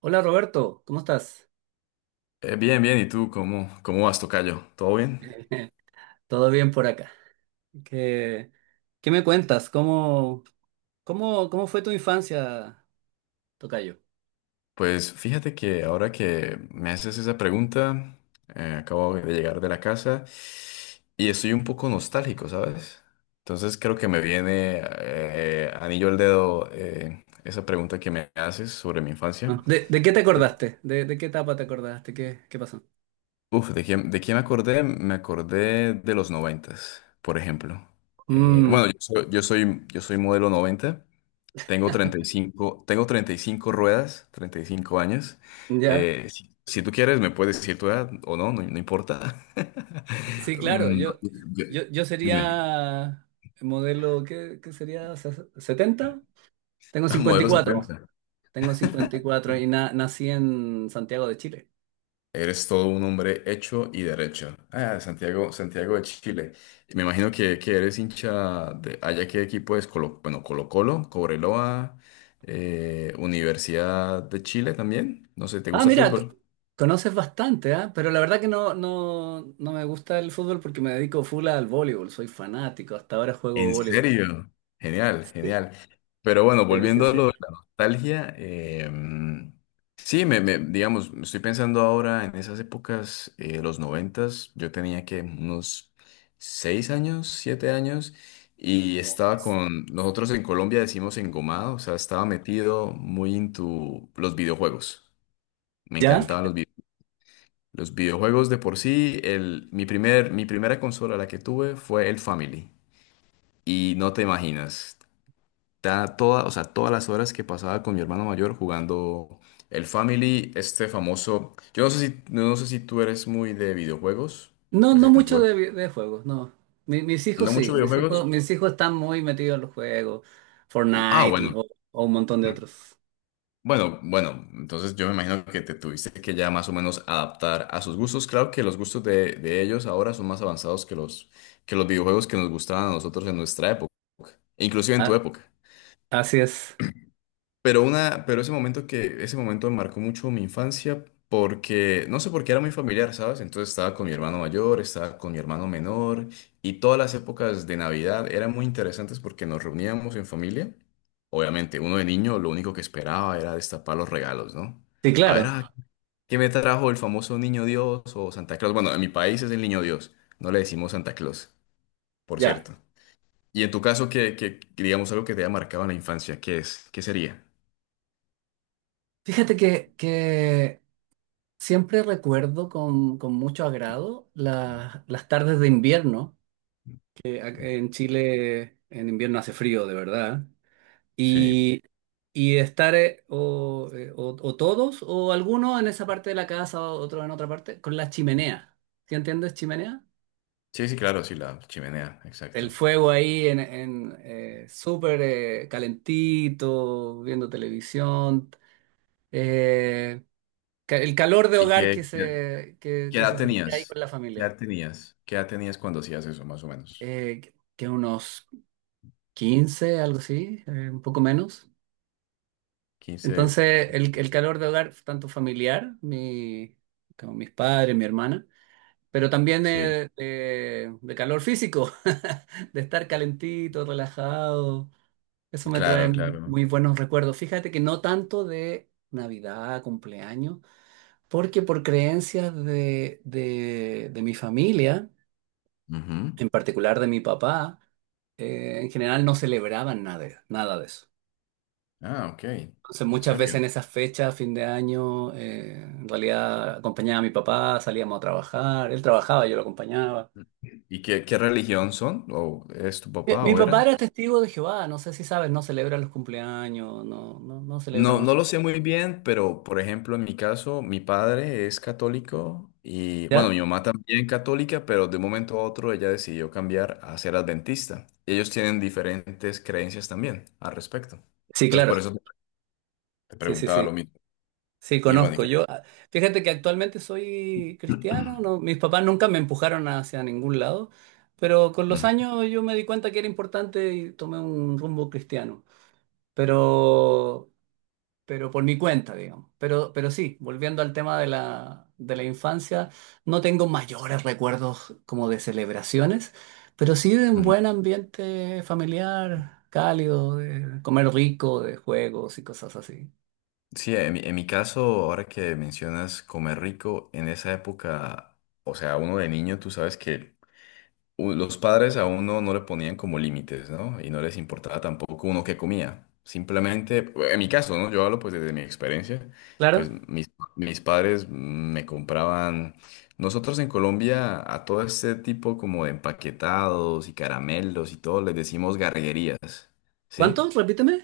Hola Roberto, ¿cómo estás? Bien, bien, ¿y tú cómo vas, tocayo? ¿Todo bien? ¿Todo bien por acá? ¿Qué, qué me cuentas? ¿Cómo fue tu infancia, tocayo? Pues fíjate que ahora que me haces esa pregunta, acabo de llegar de la casa y estoy un poco nostálgico, ¿sabes? Entonces creo que me viene anillo al dedo esa pregunta que me haces sobre mi infancia. Ah, ¿De qué te acordaste? ¿De qué etapa te acordaste? ¿Qué pasó? Uf, ¿de quién me acordé? Me acordé de los noventas, por ejemplo. Bueno, Mm, yo soy modelo 90. Tengo 35, tengo 35 ruedas, 35 años. ya. Si tú quieres, me puedes decir tu edad o no importa. Sí, claro, Mm, yo, yo- yo, yo dime, sería modelo, ¿qué sería? ¿70? Tengo modelo 54, setenta. tengo 54 y cuatro y nací en Santiago de Chile. Eres todo un hombre hecho y derecho. Ah, Santiago, Santiago de Chile. Me imagino que eres hincha de allá qué equipo es Colo, bueno, Colo-Colo, Cobreloa, Universidad de Chile también. No sé, ¿te Ah, gusta el mira, fútbol? conoces bastante, ¿ah? Pero la verdad que no me gusta el fútbol porque me dedico full al voleibol, soy fanático, hasta ahora juego ¿En voleibol. serio? Genial, genial. Pero bueno, Sí, sí, volviendo a lo sí. de la nostalgia, sí, digamos, estoy pensando ahora en esas épocas, los noventas, yo tenía que unos seis años, siete años, y estaba con, nosotros en Colombia decimos engomado, o sea, estaba metido muy into los videojuegos. Me ¿Ya? encantaban los videojuegos. Los videojuegos de por sí, el, mi primera consola la que tuve fue el Family. Y no te imaginas toda, o sea, todas las horas que pasaba con mi hermano mayor jugando el Family, este famoso. Yo no sé si tú eres muy de videojuegos, No, pues no en tu mucho época. De juegos, no. Mi- mis hijos No sí, muchos videojuegos. mis hijos están muy metidos en los juegos, Ah, Fortnite bueno. O un montón de otros. Bueno, bueno, entonces yo me imagino que te tuviste que ya más o menos adaptar a sus gustos. Claro que los gustos de ellos ahora son más avanzados que que los videojuegos que nos gustaban a nosotros en nuestra época, inclusive en tu Ah, época. así es. Pero una, pero ese momento ese momento marcó mucho mi infancia porque, no sé por qué era muy familiar, ¿sabes? Entonces estaba con mi hermano mayor, estaba con mi hermano menor y todas las épocas de Navidad eran muy interesantes porque nos reuníamos en familia. Obviamente, uno de niño lo único que esperaba era destapar los regalos, ¿no? Sí, A ver, claro. ah, ¿qué me trajo el famoso Niño Dios o Santa Claus? Bueno, en mi país es el Niño Dios, no le decimos Santa Claus, por Ya. cierto. Y en tu caso, ¿qué, digamos algo que te haya marcado en la infancia? ¿Qué es? ¿Qué sería? Fíjate que siempre recuerdo con mucho agrado las tardes de invierno. En Chile en invierno hace frío, de verdad. Sí, Y, y estar o todos o algunos en esa parte de la casa, o otro en otra parte, con la chimenea. ¿Sí entiendes chimenea? sí, sí, claro, sí, la chimenea, exacto. El fuego ahí súper calentito, viendo televisión. eh, el calor de ¿Y hogar que qué, qué, se, que, qué que edad se sentía ahí tenías? con la ¿Qué familia. edad tenías? ¿Qué edad tenías cuando hacías eso, más o menos? Que unos 15 algo así, un poco menos. Quince. Entonces, el calor de hogar, tanto familiar, mi, como mis padres, mi hermana, pero también Sí, de calor físico, de estar calentito, relajado, eso me claro, trae claro. muy buenos recuerdos. Fíjate que no tanto de Navidad, cumpleaños, porque por creencias de mi familia, Ujú. en particular de mi papá, en general no celebraban nada, nada de eso. Ah, ok, Entonces en muchas serio. veces en esas fechas, fin de año, en realidad acompañaba a mi papá, salíamos a trabajar, él trabajaba, yo lo acompañaba. ¿Y qué, qué religión son? ¿O es tu papá Mi o papá era? era testigo de Jehová, no sé si sabes, no celebra los cumpleaños, no celebra No, no mucho. lo sé muy bien, pero por ejemplo, en mi caso, mi padre es católico y bueno, ¿Ya? mi mamá también católica, pero de un momento a otro ella decidió cambiar a ser adventista. Y ellos tienen diferentes creencias también al respecto. Sí, Entonces, por claro, eso te sí, sí, preguntaba lo sí. mismo. Sí, Y bueno, ¿y conozco. qué Yo, pasa? ah, fíjate que actualmente soy cristiano, no, mis papás nunca me empujaron hacia ningún lado, pero con los Ujú, años yo me di cuenta que era importante y tomé un rumbo cristiano. Pero pero por mi cuenta, digamos. Pero sí, volviendo al tema de de la infancia, no tengo mayores recuerdos como de celebraciones, pero sí de un ujú. buen ambiente familiar, cálido, de comer rico, de juegos y cosas así. Sí, en en mi caso, ahora que mencionas comer rico, en esa época, o sea, uno de niño, tú sabes que los padres a uno no le ponían como límites, ¿no? Y no les importaba tampoco uno qué comía. Simplemente, en mi caso, ¿no? Yo hablo pues desde mi experiencia, ¿Claro? pues mis padres me compraban, nosotros en Colombia a todo este tipo como de empaquetados y caramelos y todo les decimos garguerías, ¿Cuánto? ¿sí? Repíteme.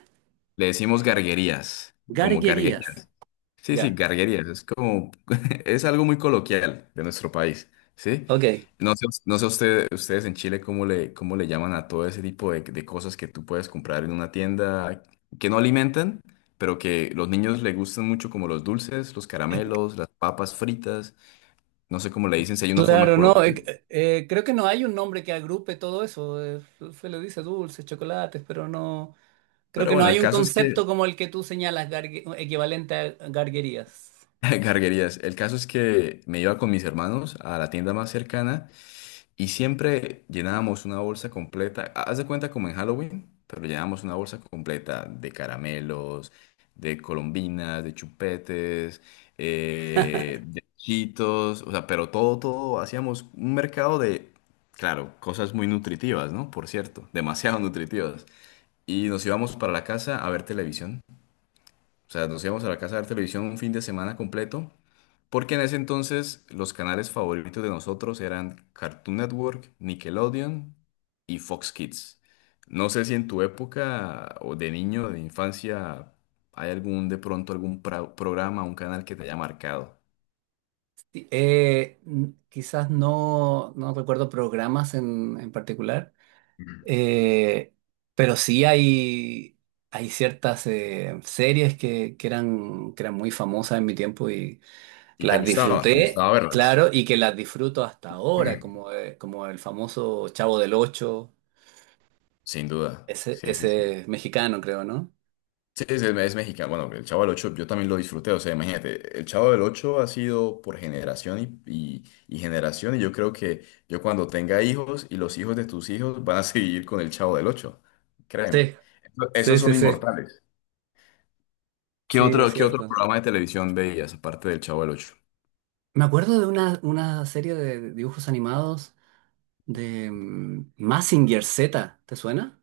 Le decimos garguerías, como Garguerías. garguerías. Sí, sí, Ya, garguerías, es como, es algo muy coloquial de nuestro país, ¿sí? ok. No sé, no sé ustedes en Chile cómo le llaman a todo ese tipo de cosas que tú puedes comprar en una tienda que no alimentan, pero que los niños le gustan mucho, como los dulces, los caramelos, las papas fritas, no sé cómo le dicen, si hay una forma Claro, no, colombiana. Creo que no hay un nombre que agrupe todo eso. Se le dice dulces, chocolates, pero no. Creo Pero que no bueno, hay el un caso es que, concepto como el que tú señalas, equivalente a garguerías. garguerías, el caso es que me iba con mis hermanos a la tienda más cercana. Y siempre llenábamos una bolsa completa, haz de cuenta como en Halloween, pero llenábamos una bolsa completa de caramelos, de colombinas, de chupetes, de chitos, o sea, pero todo, todo, hacíamos un mercado de, claro, cosas muy nutritivas, ¿no? Por cierto, demasiado nutritivas. Y nos íbamos para la casa a ver televisión. O sea, nos íbamos a la casa a ver televisión un fin de semana completo, porque en ese entonces los canales favoritos de nosotros eran Cartoon Network, Nickelodeon y Fox Kids. No sé si en tu época o de niño, de infancia, hay algún, de pronto, algún programa, un canal que te haya marcado Sí, quizás no, no recuerdo programas en particular, eh, pero sí hay ciertas series que eran muy famosas en mi tiempo y y te las te disfruté, gustaba verlas, claro, y que las disfruto hasta ahora, como, como el famoso Chavo del Ocho, sin duda. ese, Sí, sí, sí. ese mexicano, creo, ¿no? Sí, sí, es mexicano. Bueno, el Chavo del Ocho yo también lo disfruté. O sea, imagínate, el Chavo del Ocho ha sido por generación y generación. Y yo creo que yo cuando tenga hijos y los hijos de tus hijos van a seguir con el Chavo del Ocho. Créeme. Sí, Esos sí, sí, son sí, inmortales. Sí, es Qué otro cierto. programa de televisión veías aparte del Chavo del Ocho? Me acuerdo de una serie de dibujos animados de Mazinger Z, ¿te suena?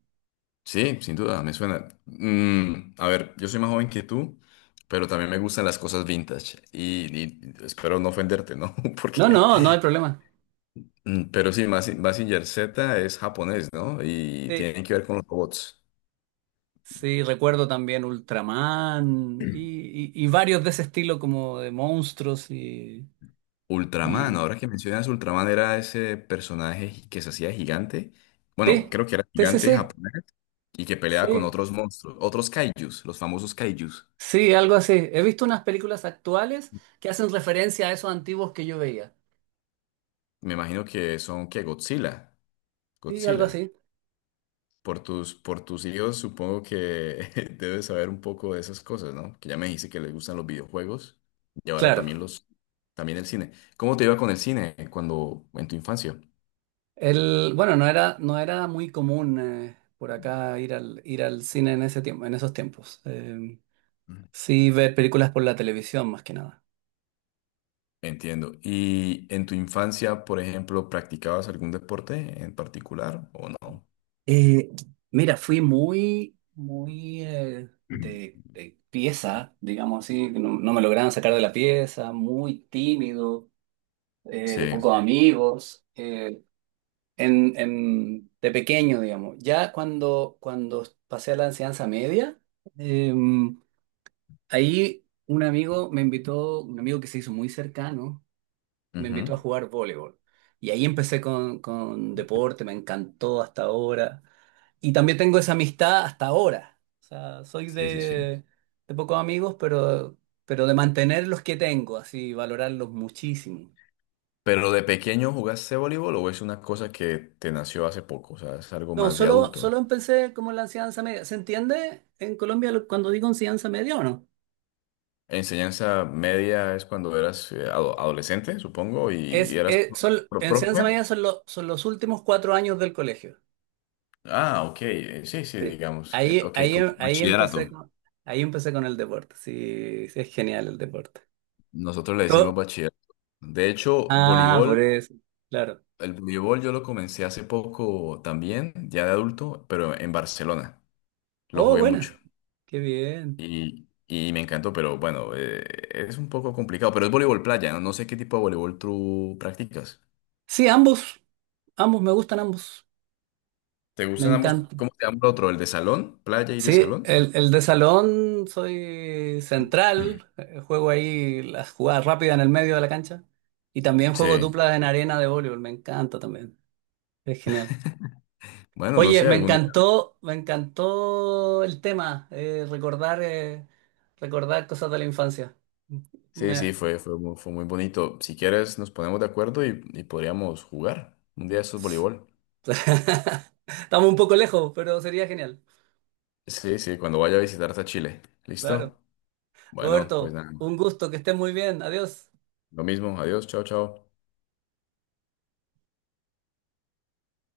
Sí, sin duda, me suena. Mm, a ver, yo soy más joven que tú, pero también me gustan las cosas vintage. Y espero no ofenderte, ¿no? No, Porque no, no hay problema. mm, pero sí, Mazinger Z es japonés, ¿no? Y Sí, tiene que ver con los robots. sí, recuerdo también Ultraman y, y varios de ese estilo como de monstruos Ultraman, y... ahora que mencionas Ultraman, era ese personaje que se hacía gigante. Bueno, Sí, creo que era sí, sí, gigante sí, japonés y que peleaba con sí, otros monstruos, otros kaijus, los famosos kaijus. sí, algo así. He visto unas películas actuales que hacen referencia a esos antiguos que yo veía. Me imagino que que Godzilla. Sí, algo Godzilla. así. Por por tus hijos, supongo que debes saber un poco de esas cosas, ¿no? Que ya me dijiste que les gustan los videojuegos y ahora Claro. también también el cine. ¿Cómo te iba con el cine en tu infancia? El, bueno, no era muy común por acá ir ir al cine en ese tiempo, en esos tiempos. Mm. Sí, ver películas por la televisión más que nada. Entiendo. ¿Y en tu infancia, por ejemplo, practicabas algún deporte en particular o no? Eh, Mira, fui muy, muy Mm. de pieza, digamos así, que no, no me lograban sacar de la pieza, muy tímido, de Sí. pocos amigos, de pequeño, digamos. Ya cuando, cuando pasé a la enseñanza media, em, ahí un amigo me invitó, un amigo que se hizo muy cercano, me invitó a Ujú. jugar voleibol. Y ahí empecé con deporte, me encantó hasta ahora. Y también tengo esa amistad hasta ahora. O sea, soy Sí, sí, sí. De pocos amigos, pero de mantener los que tengo, así, valorarlos muchísimo. ¿Pero de pequeño jugaste voleibol o es una cosa que te nació hace poco? O sea, es algo No, más de adulto. solo empecé como en la enseñanza media. ¿Se entiende en Colombia cuando digo enseñanza media o no? Enseñanza media es cuando eras adolescente, supongo, y eras Enseñanza profe. media son los últimos cuatro años del colegio. Ah, ok, sí, sí, Sí. digamos. Ok, como Ahí empecé bachillerato. Con el deporte. Sí, sí, es genial el deporte. Nosotros le To- decimos bachillerato. De hecho, ah, voleibol, por eso, claro. el voleibol yo lo comencé hace poco también, ya de adulto, pero en Barcelona. Lo Oh, jugué mucho buena. Qué bien. Y me encantó, pero bueno, es un poco complicado, pero es voleibol playa, ¿no? No sé qué tipo de voleibol tú practicas. Sí, ambos, ambos, me gustan ambos. ¿Te Me gustan ambos? encanta. ¿Cómo se llama el otro? ¿El de salón? ¿Playa y de Sí, salón? El de salón soy central, juego ahí las jugadas rápidas en el medio de la cancha y también juego Sí, duplas en arena de voleibol, me encanta también, es genial. bueno, no Oye, sé, algún día. Me encantó el tema, recordar cosas de la infancia. Sí, Me- fue muy bonito. Si quieres, nos ponemos de acuerdo y podríamos jugar un día de estos voleibol. Estamos un poco lejos, pero sería genial. Sí, sí, cuando vaya a visitarte a Chile. Claro. ¿Listo? Bueno, pues Roberto, nada, un gusto, que estés muy bien. Adiós. lo mismo. Adiós, chao, chao.